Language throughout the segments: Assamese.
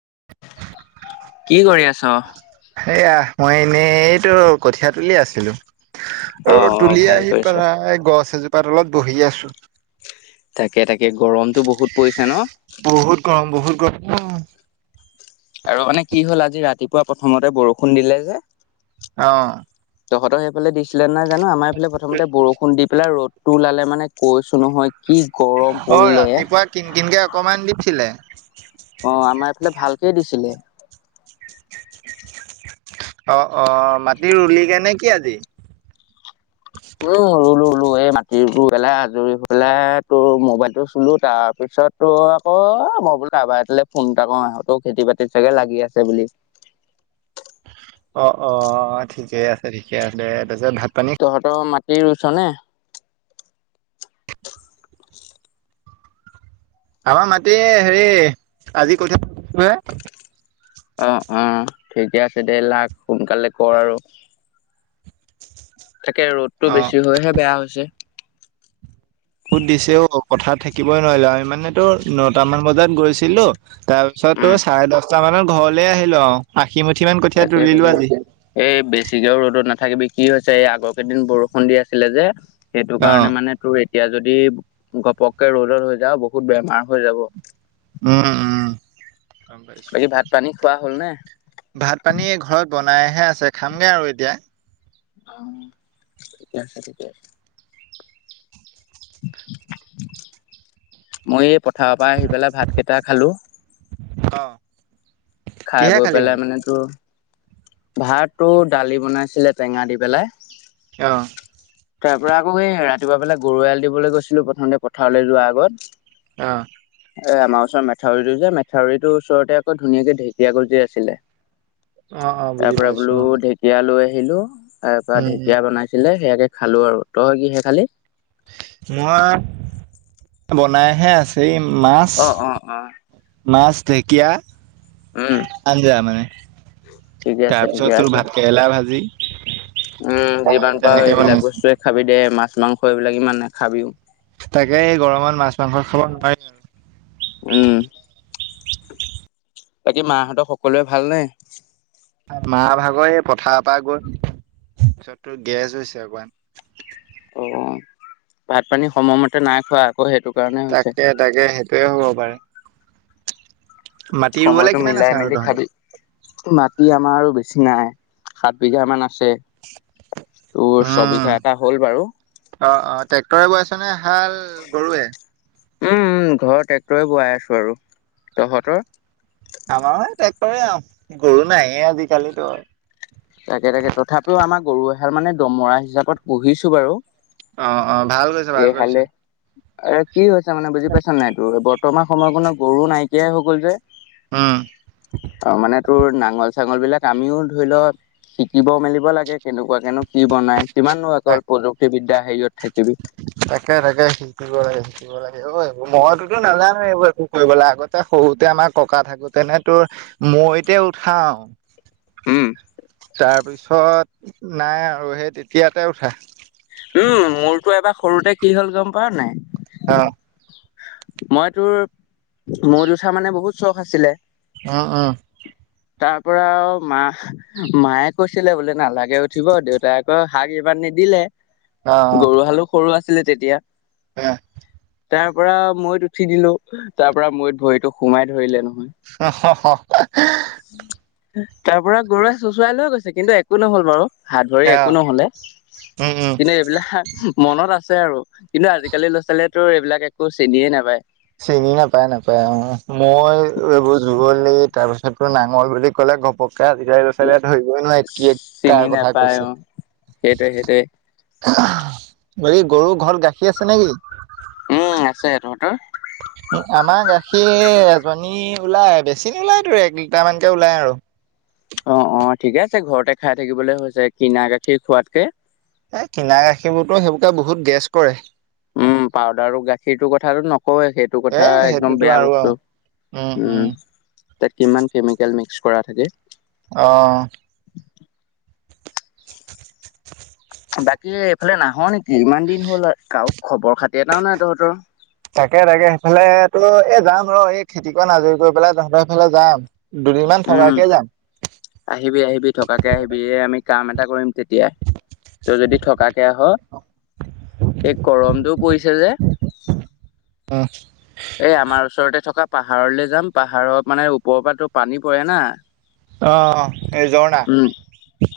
[unintelligible] কি কৰি আছ? এইয়া মই এনেই এইটো কঠীয়া তুলি আছিলোঁ। অ আৰু অ তুলি ভাল আহি কৰিছ। পেলায়, গছ এজোপাত তলত বহি আছোঁ। তাকে-তাকে গৰমতটো বহুত পৰিছে ন'। বহুত [unintelligible] আৰু মানে কি হ'ল আজি ৰাতিপুৱা প্ৰথমতে বৰষুণ দিলে যে। অহ। তহঁতৰ সেইফালে দিছিলে নাই জানোঁ। আমাৰ এইফালে প্ৰমতে বৰষুণ দি পেলাই ৰ'দতটো ওলালে মানে কৈছো নহয়। কি গৰম অহ, পৰিলে অ ৰাতিপুৱা কিন-কিনকে অকমান দিছিলে। অহ, আমাৰ এইফালে ভালকে দিছিলে। [unintelligible] অহ', অহ' মাটি ৰুলগে নেকি আজি? উম' ৰুলো-ৰুলো এই মাটি ৰুই পেলাই আজৰি হৈ পেলাই তোৰ মোবাইলটো চুলোঁ তাৰপিছত তোৰ আকৌ বোলো কাৰোবাৰ এটালৈ ফোন এটা কৰোঁ সিহঁতেও খেতি-বাতিত চাগে লাগি আছে বুলি। অহ', অহ' ঠিকেই আছে, ঠিকে আছে। তাৰপিছত ভাত পানী এই ৰৈছ নে আমাৰ মাটি হেৰি আজি কঠো হে অ অ ঠিকে আছে দে লাাক সোনকালে কৰ আৰু তাকে ৰ'দতটো অ বেছি হয়হে বেয়া হৈছে সুত দিছে অ কথা থাকিবই নোৱাৰিলো আমি মানে তো নটামান বজাত গৈছিলো তাৰপিছত তাৰছত তো উম চাৰে দহটা মানত ঘৰলে আহিলো অ তাকে তাকে এই বেছিিকেও ৰ'দো নাথ তথাকিবি কি হৈছে এই আগৰ কেইদিন বৰষুণ দি আছিলে যে সেইটো কাৰণে অ', মানে তোৰ এতিয়া যদি ঘপককে ৰ'দত হৈ যাওঁ বহুত বেমাৰ হৈ যাব উম উমাইছো বাকী ভাত পানী খোৱা হ'লনে ভাত পানী ঘৰত বনাইহে আছে খামগে আৰু এতিয়া অিকছেিক [inaudible] মই এই পথাৰৰ পৰা আহি পেলাই ভাত কেইটা খালো অ খাই কিহে বৈ খালি পেলাই ভাত? মানে তো ভাততটো দালি বনাইছিলে টেঙা দি পেলাই অ', তাৰ পৰা আকৌ এই ৰাতিপুৱা পেলাই গৰুৱাল দিবলৈ গৈছিলো প্ৰথমতে পথাৰলৈ যোৱা আগত। অ', এ আমাৰ ওচৰত মেথাউৰিটো যে মেথাউৰিটোৰ ওচৰতে আকৌ ধুনীয়াকে ঢেঁকীয়া গজি আছিলে। অ', অ', বুজি তাৰ পৰা পাইছোঁ বোলো অ'। ঢেকীয়া লৈ আহিলো তাৰ পৰা উম, উম, ঢেঁকিয়া বনাইছিলে সেয়াকে খালো আৰু তই কিহে খালি? মই বনাইহে আছে মাছ অ অ অ মাছ ঢেকীয়া উম আঞ্জা মানে ঠিকে আছে ঠিকে তাৰপিছতোৰ আছে। ভাত কেৰেলা ভাজি উম যিমান পাৰো তেনেকে এইবিলাক বনাইছে। বস্তুৱে খাবি দে মাছ মাংস এইবিলাক ইমান নাখাবিও তাকে এই গৰমত মাছ মাংস খাব নোৱাৰি আৰু উম বাকী মাহত সকলোৱে ভাল নে মাহ ভাগৰ এই পথাৰ পৰা গৈ পিছত তোৰ গেছ হৈছে অকমান অ ভাত পানী সময়মতে নাই খোৱা আকৌ সেইটো কাৰণে হৈছে। তাকে তাকে সেইটোয়ে হ'ব পাৰে মাটি ৰুবলৈ সময়টো কিমান আছে মিলাই আৰু মেলি তহঁতৰ? খাবি মাটি আমাৰ বেছি নাই সাত বিঘা মান আ ছে তোৰ উম। চবিঘা এটা হ'ল বাৰু অ অ [unintelligible] হাল গৰুৱে উম ঘৰৰ ট্ৰেক্টৰে বোৱাই আছো আৰু তহঁতৰ আমাৰেও ট্ৰেক্টৰে আও গৰু নাইয়ে আজিকালিতো তাকে তাকে তথাপিও আমাৰ গৰু এহাল মানে দমৰা হিচাপত পুহিছো বাৰু অ ভাল কৰিছে ভাল কৰিছে এহালে এ কি হৈছে মানে বুজি পাইছ নাই তোৰ বৰ বৰ্তমান সময়কণত গৰু নাইকিয়াই হৈ গ'ল যে উম অ মানে তোৰ নাঙল চাঙল বিলাক আমিও ধৰি ল শিকিব মেলিব লাগে। কেনেকুৱাকে নো কি বনায়? কিমাননো অকল তাক প্ৰযুক্তিবিদ্যা হেৰিয়ত থাকিবি। তাকে, তাকে, শিকিব লাগে। শিকিব লাগে ঐ। মইতোতো নাজানোৱে এইবোৰ একো কৰিবলে আগতে সৰুতে আমাক ককা থাকোতেনে তোৰ মৈতে উঠাও উম, তাৰপিছত ওচৰত নাই আৰু, সেই তেতিয়াতে উঠা। উম, মোৰতো এবাৰ সৰুতে কি হ'ল গম পাৱ নাই? অঁ। মই তোৰ মৈ'ত উঠা মানে বহুত চখ আছিলে। অ' অ'। তাৰ পৰা আৰু মা-মায়ে কৈছিলে বোলে নালাগে উঠিব, দেউতাই আকৌ হাগ কিবা নিদিলে, গৰু হালো সৰু আছিলে তেতিয়া। আহ। তাৰ পৰা মৈ'ত উঠি দিলোঁ, তাৰ পৰা মৈ'ত ভৰিতো সোমাই ধৰিলে নহ [unintelligible] তাৰ পৰা গৰুৱে চুচৰাই লৈ গৈছে, কিন্তু একো নহ'ল বাৰু! হাত ভৰি অ একো নহ'লে। উম উম কিন্তু এইবিলাক মনত আছে আৰু, কিন্তু আজিকালি ল'ৰা-ছোৱালীয়ে তোৰ এইবিলাক একো চিনিয়ে নাপায়। চিনি নাপায়, নাপায় অ'। মৈ, তোৰ এইবোৰ জুৱলি, তাৰ পিছত তোৰ নাঙল বুলি ক'লে ঘপক কে আজিকালি লৰা-ছোৱালী ধৰিবই নোৱাৰে। কি? চিনি কাৰ কথা নাপায় অ কৈছে? সেইটোৱে সেইটোৱে হেৰি গৰু ঘৰত গাখীৰ আছে নে কি? উম আছে, তহঁতৰ? আমাৰ গাখীৰ এজনীৰ ওলায়, বেছি নোলায় তোৰ এক লিটাৰ মানকে ওলাই আৰু। অ' অ' ঠিকে আছে ঘৰতে খাই থাকিবলে হৈছে, কিনা গাখীৰ খোৱাতকে। এ কিনা গাখীৰবোৰতো সেইবোৰে বহুত গেছ কৰে। উম, পাউদাৰৰ গাখীৰটোৰ কথাটো ন। হয় সেইটো এ কথা একদম সেইটোতো বেয়া আৰু বস্তু। উম তাত কিমান কেমিকেল মিক্স কৰা থাকে। অহ। [inaudible] বাকী এইফালে নাহ নেকি? ইমান দিন হ'ল কাৰো খবৰ খাতি এটাও নাই তহঁতৰ। তাকে, তাকে সেইফালে তোৰ এই যাম ৰ, এই খেতিকন আজৰি কৰি পেলাই তহঁতৰ সেইফালে যাম। দুদিনমান উম থকাকে যাম। আহিবি, আহিবি, থকাকে আহিবি। এই আমি কাম এটা কৰিম তেতিয়া। তই যদি থকাকে আহ, এই গৰমটো পৰিছে যে উম এই আমাৰ ওচৰতে থকা পাহাৰলৈ যাম। পাহাৰৰ মানে ওপৰৰ পৰা পানী পৰে না। অ এই ঝৰ্ণা উম,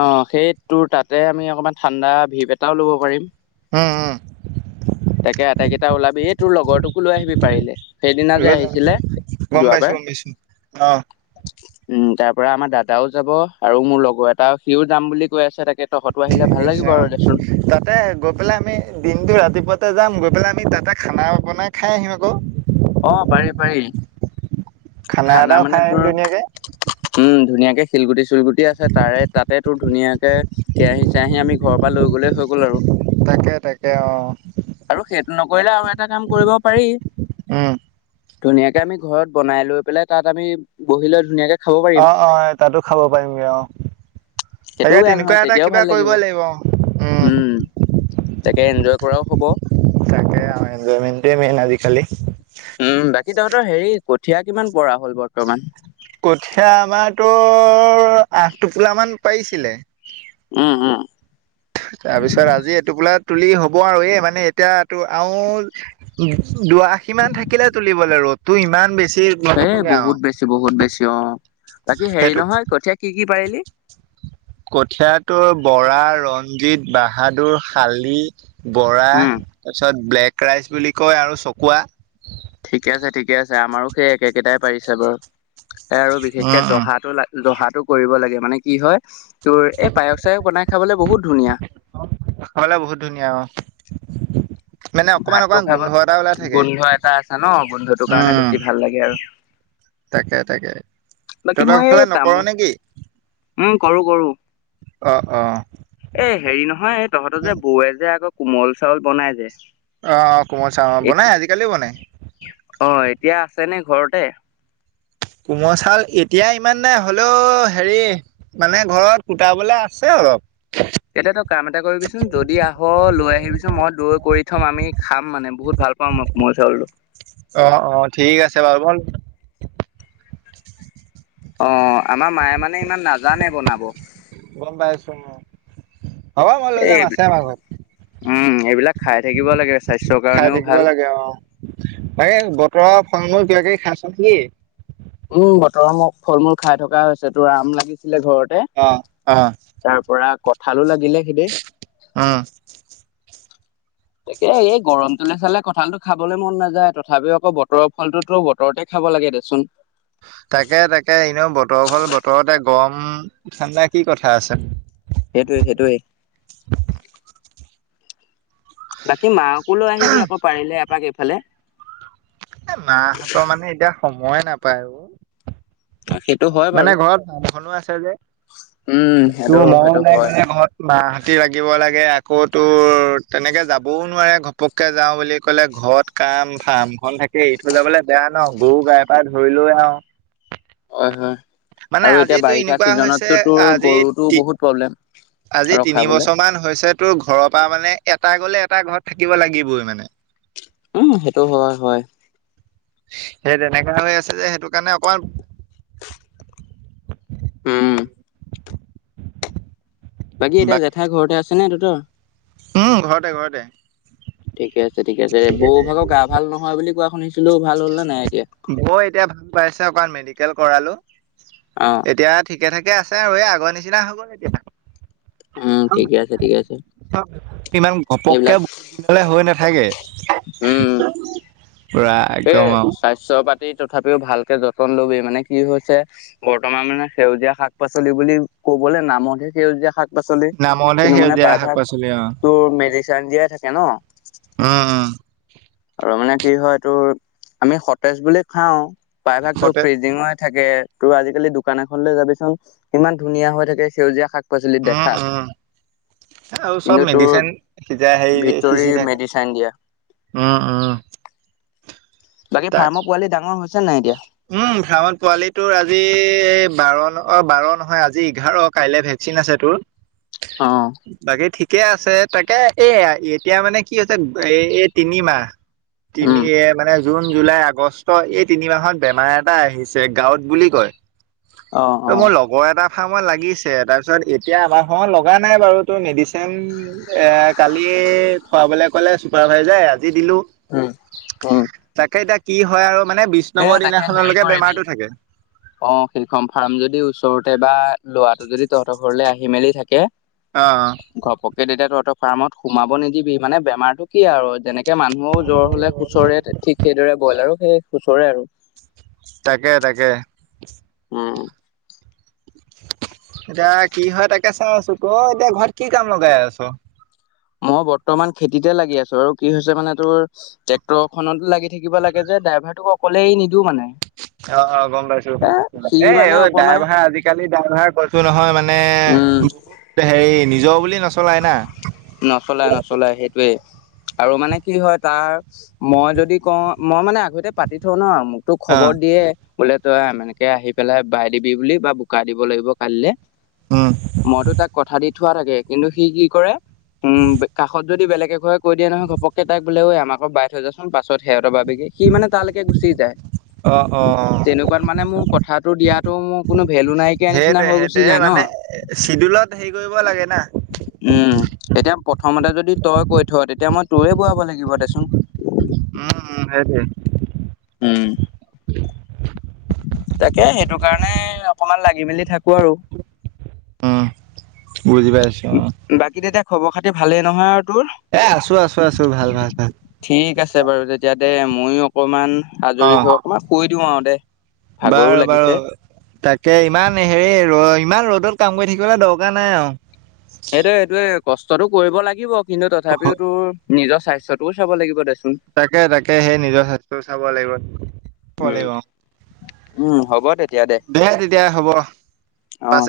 অ সেইট তোৰ তাতে আমি অকণমান ঠাণ্ডা ভিপ এটাও ল'ব পাৰিম। উম উম তাকে, আটাই কেইটা ওলাবি। তোৰ লগৰটোকো লৈ আহিবি পাৰিলে। সেইদিনা যে লৈ যাম আহিছিলে গম পাইছো যোৱাবাৰ। গম পাইছো অ উম তাৰ পৰা আমাৰ দাদাও যাব আৰু মোৰ লগৰ এটাও সিওঁ যাম বুলি কৈ আছে তাকে তহঁতো আহিলে ভাল ঠিকে আছে লাগিব অ, আৰু দেচোন তাতে গৈ পেলাই আমি দিনটো ৰাতিপুৱাতে যাম, গৈ পেলাই আমি তাতে খানা বনাই খাই আহিম আক। অ পাৰি, পাৰি। খানা এটাও মানে খাই আহিম তোৰ, ধুনীয়াকে উম ধুনীয়াকে শিলগুটি চিলগুটি আছে, তাৰে তাতে তোৰ ধুনীয়াকে কেৰাহী চেৰাহি আমি ঘৰৰ পৰা লৈ গ'লে হৈ গ'ল আৰু। তাকে তাকে অ আৰু সেইটো নকৰিলে আৰু এটা কাম কৰিব পাৰি। উম। ধুনীয়াকে আমি ঘৰত বনাই লৈ পেলাই তাত আমি বহি লৈ ধুনীয়াকে খাব পাৰিম অ' অ' তাতো খাব পাৰিমগৈ অ'। সেইটোও তাকে বেয়া তেনেকুৱা নহয় এটা তেতিয়াও কিবা ভাল কৰিব লাগিব উম'। তাকে এনজয় কৰাও হ'ব। তাকে এনজয়মেণ্টটো মেইন আজিকালি। উম বাকী তহঁতৰ হেৰি কঠীয়া কিমান পৰা হ'ল বৰ্তমান। কঠীয়া আমাৰ তো আঠ টোপোল মান পাৰিছিলে। উম উম তাৰ পিছত আজি এটোপোলাত তুলি হ'ব আৰু এই মানে এতিয়া তো আৰু দুআশী মান থাকিলে তুলিবলে আৰু। ৰ'দটো ইমান বেছি। এ নতুলিগে আৰু বহুত বেছি, বহুত বেছি অ' বাকী হেৰি সেইটো নহয় কঠীয়া কি কি পাৰিলি? কঠীয়াটোৰ বৰা, ৰঞ্জিত, বাহাদুৰ, শালি, বৰা। উম তাৰপিছত ব্লেক ৰাইচ বুলি কয় আৰু চকুৱা। ঠিকে আছে, ঠিকে আছে আমাৰো সেই একে কেইটাই পাৰিছে বাৰু। এ আৰু বিশেষকে উম উম জহাটো ল' জহাটো কৰিব লাগে মানে কি হয়। তোৰ এই পায়স-চায়স বনাই খাবলৈ বহুত ধুনীয়া। খাবলৈ বহুত ধুনীয়া অ'। মানে অকমান ভাতটো অকমান খাব গোন্ধ এটা ওলাই থাকে গোন্ধ এটা আছে ন গোন্ধটোৰ কাৰণে উম'। বেছি ভাল লাগে আৰু তাকে তাকে বাকী মই তহঁতৰ এই ফালে নকৰ তামোল নেকি? উম, কৰো কৰো অ অ অ এ হেৰি নহয় এই তহঁত যে বৌৱে যে আকৌ। কোমল চাউল বনাই যে। অ' অ' কোমল চাউল যে এ বনাই আজিকালি বনাই। অ' এতিয়া আছে নে ঘৰতে? কোমল চাউল এতিয়া ইমান নে হলেও হেৰি মানে ঘৰত কুটাবলে আছে অলপ এতিয়া তই কাম এটা কৰিবিচোন যদি আহ লৈ আহিবিচোন মই দৈ কৰি থম আমি খাম মানে বহুত ভাল পাওঁ মই কোমল চাউলটো অ অ ঠিক আছে বাৰু ভল অ আমাৰ মায়ে মানে ইমান নাজানে বনাব গম পাইছো অ'। হ'ব মই লৈ এই যাম আছে আমা ঘৰত উম এইবিলাক খাই থাকিব লাগে স্বাস্থ্যৰ কাৰণেও ভাল এই বতৰ ফল মূল কিবাকে খাইছ নেকি উম বতৰমখ ফল মূল খাই থকা হৈছে তোৰ আৰাম লাগিছে ঘৰতে অ', অ', তাৰ পৰা কঠালো লাগিল নিলেখিদী উম, তাকে এই গৰমটোলে চালে কঁঠালটো খাবলৈ মন নাযায় তথাপিও আকৌ বতৰৰ ফলটোতো বতৰতে খাই খাব লাগে দেচোন তাকে তাকে এনেও বতৰ হল বতৰতে গৰম ঠাণ্ডা কি কথা আছে সেইটোয়ে সেইটোৱে বাকী মকো লৈ আহিবি আকৌ পাৰিলে এপাক এইফালে মাহঁতৰ মানে এতিয়া সময়ে নাপায় ব সেইটো হয় মানে বাৰু ঘৰত ভাওখনো আছে যে উম সেইটো তোৰ মৰম সেইটো নাই হয় মানে ঘৰত মাহতি লাগিব লাগে আকৌতোৰ তেনেকৈ যাবও নোৱাৰে ঘপককৈ যাওঁ বুলি ক'লে ঘৰত কাম ফাৰ্মখন থাকে এই ইঠৈ যাবলৈ বেয়া ন গৰু গাই পা ধৰি লৈ আৰু হয় হয় মানে আৰু এতিয়া আজিতো বাৰিষা এনেকুৱা হৈছে চিজনতটো তোৰ আজি গৰুতো তি বহুত প্ৰব্লেম আজি তিনি ৰখাবলে। বছৰমানান হৈছে তোৰ ঘৰৰ পৰা মানে এটা গ'লে এটা ঘৰত থাকিব লাগিবই মানে উম সেইটো হয় হয় সেই তেনেককা হৈ আছে যে সেইটো কাৰণে অকমান উম বাকী এতিয়া জেঠাই ঘৰতে আছে ন তোহোতৰ উম ঘৰতে ঘৰতে ঠিকে আছে ঠিক আছে বৌ ভাগৰ গা ভাল নহয় বুলি কোৱা শুনিছিলো ভাল হ'ল নে নাই এতিয়া? বৌ এতিয়া ভাল পাইছে অকণ মেডিকেল কৰালো অ এতিয়া তেনেকে আছে আৰু এই আগৰ নিচিনা হ'ব নেকি আকৌ উম ঠিকে আছে ঠিকে আছে ইমান ঘপকে এইবিলাক হৈ নাথাকে উম পুৰা সেইয়ে একদম আৰু স্বাস্থ্য পাত তথাপিও ভালকে যতন লবি মানে কি হৈছে বৰ্তমান মানে সেউজীয়া শাক পাচলি বুলি ক'বলৈ নামতহে সেউজীয়া শাক শাক পাচলি নামতহে কিন্তু মানে সেউজীয়া শাক প্ৰায়ভাগ পাচলি অ তোৰ মেডিচিন দিয়াই থাকে ন উম উম আৰু মানে কি হয় তোৰ আমি সতেজ বুলি খাওঁ প্ৰায়ভাগ তো সতে ফ্ৰিজিঙই থাকে তোৰ আজিকালি দোকান এখন লৈ যাবিচোন ইমান ধুনীয়া হৈ থাকে সেউজীয়া শাক পচলি উম দেখাত উম আৰু চব কিন্তু তোৰ মেডিচিন সিজাই হেৰি ভিতৰি সিঁচি থাকে মেডিচাইন দিয়া উম উম [inaudible] বাকী তাক ফাৰ্মৰ পোৱালি ডাঙৰ হৈছে নাই এতিয়া উম [unintelligible] পোৱালিটোৰ আজি বাৰত অ বাৰ নহয় আজি এঘাৰ কাইলৈ ভেকচিন আছে তোৰ অ কে আছে তাকে এ এতিয়া মানে কি হৈছে এ এই তিনিমাহ তিনি উম এ মানে জুন জুলাই আগষ্ট এই তিনিমাহত বেমাৰ এটা আহিছে [unintelligible] বুলি কয় অ ত অ মোৰ লগৰ এটা লাগিছে তাৰপিছত এতিয়া আমাৰ হ লগা নাই বাৰু তোৰ মেডিচিন এ কালি খোৱাবলে ক'লে চুপাৰভাইজাই উম-উম, তাকে এতিয়া কি হয় আৰু। মানে বিশ এ নম্বৰ তাকে হেৰি দিনাখনলৈকে কৰিবি বেমাৰটো থাকে অ শিলখন ফাৰ্ম যদি ওচৰত টে বা লৰাটো যদি তহঁতৰ ঘৰলৈ আহি মেলি থাকে। অহ, ত তেয়া তহতৰ ফাৰ্মত সোমাব নিদিবি মানে বেমাৰটো কি আৰু যেনেকে। মানুহোও জ্বৰ হলে সুচৰে ঠিক সেইদৰে বইল আৰু সেই সুচৰে আৰু। তাকে-তাকে। উম, এতিয়া কি হয় তাকে চাই আছো ক এতিয়া ঘৰত কি কাম লগাই আছ। মই বৰ্তমান খেতিতে লাগি আছো আৰু কি হৈছে মানে তোৰ ট্ৰেক্টৰ খনত লাগি থাকিব লাগে যে। ড্ৰাইভাৰটোক অকলেই নিদো মানে। অ-অ গম পাইছোছ এ সি এই মানে অ' অকমান ড্ৰাইভাৰ আজিকালি ড্ৰাইভাৰ কৈছো নহয় মানে উম বহুত। হেৰি নিজৰ বুলি নচলাই না। নচলাই-নচলাই সেইটোৱে। আৰু মানে কি হয় তাৰ মই যদি কওঁ মই মানে আগতে পাতি থওঁ ন আৰু মোক। তো অ খবৰ দিয়ে বোলে তই একে আহি পেলাই বাই দিবি বুলি বা বোকা দিব লাগিব কালিলে। উম মইতো তাক কথা দি থোৱা থাকে কিন্তু সি কি কৰে। উম কাষত যদি বেলেকে ঘৰে কৈ দিয়া নহয় ঘপকে তাক বোলে ঐ আমাক বাই থৈ যাচোন পাছত হে। টেবা সি মানে তালৈকে গুচি যায় অ অ তেনেকুৱাত মানে মোৰ কথাাতটো দিয়াতো মোৰ কোনো ভেলু নাইকিয়া নিচিনা সেইটোৱে হৈ গুচি সেইটোৱে যায় ন। মানে চিডুলত হেৰি কৰিব লাগে না। উম, এতিয়া প্ৰথমতে যদি তই কৈ থ তেতিয়া মই তোৰেই বনাব লাগিব দেচোন। হয়। উম, তাকে সেইটো কাৰণে অকমান লাগে। আহি মেলি থাকো আৰু। উম, বুজি পাইছো অ', বাকী তেতিয়া খবৰ খাতি ভালেই নহয় আৰু তোৰ এ আছো আছো আছো ভাল ভাল ভাল ঠিক আছে বাৰু তেতিয়া। দে মইো অকমান আজৰি হৈ অকণমান কৈ দিওঁ আৰু দে। ভাগৰো বাৰু-বাৰু লাগিছে তাকে ইমান হেৰি ৰ ইমান ৰ'দত কাম কৰি থাকিবলৈ দৰকাৰ নাই আৰু এইটোয়ে এইটোয়ে কষ্টতটো কৰিব লাগিব কিন্তু তথাপিও তোৰ, নিজৰ স্বাস্থ্যটোও চাব লাগিব দে। তাকে তাকে সেই নিজৰ স্বাস্থ্য চাব লাগিব লাগিব। উম হ'ব তেতিয়া দে তেতিয়া হ'ব। অ পাছত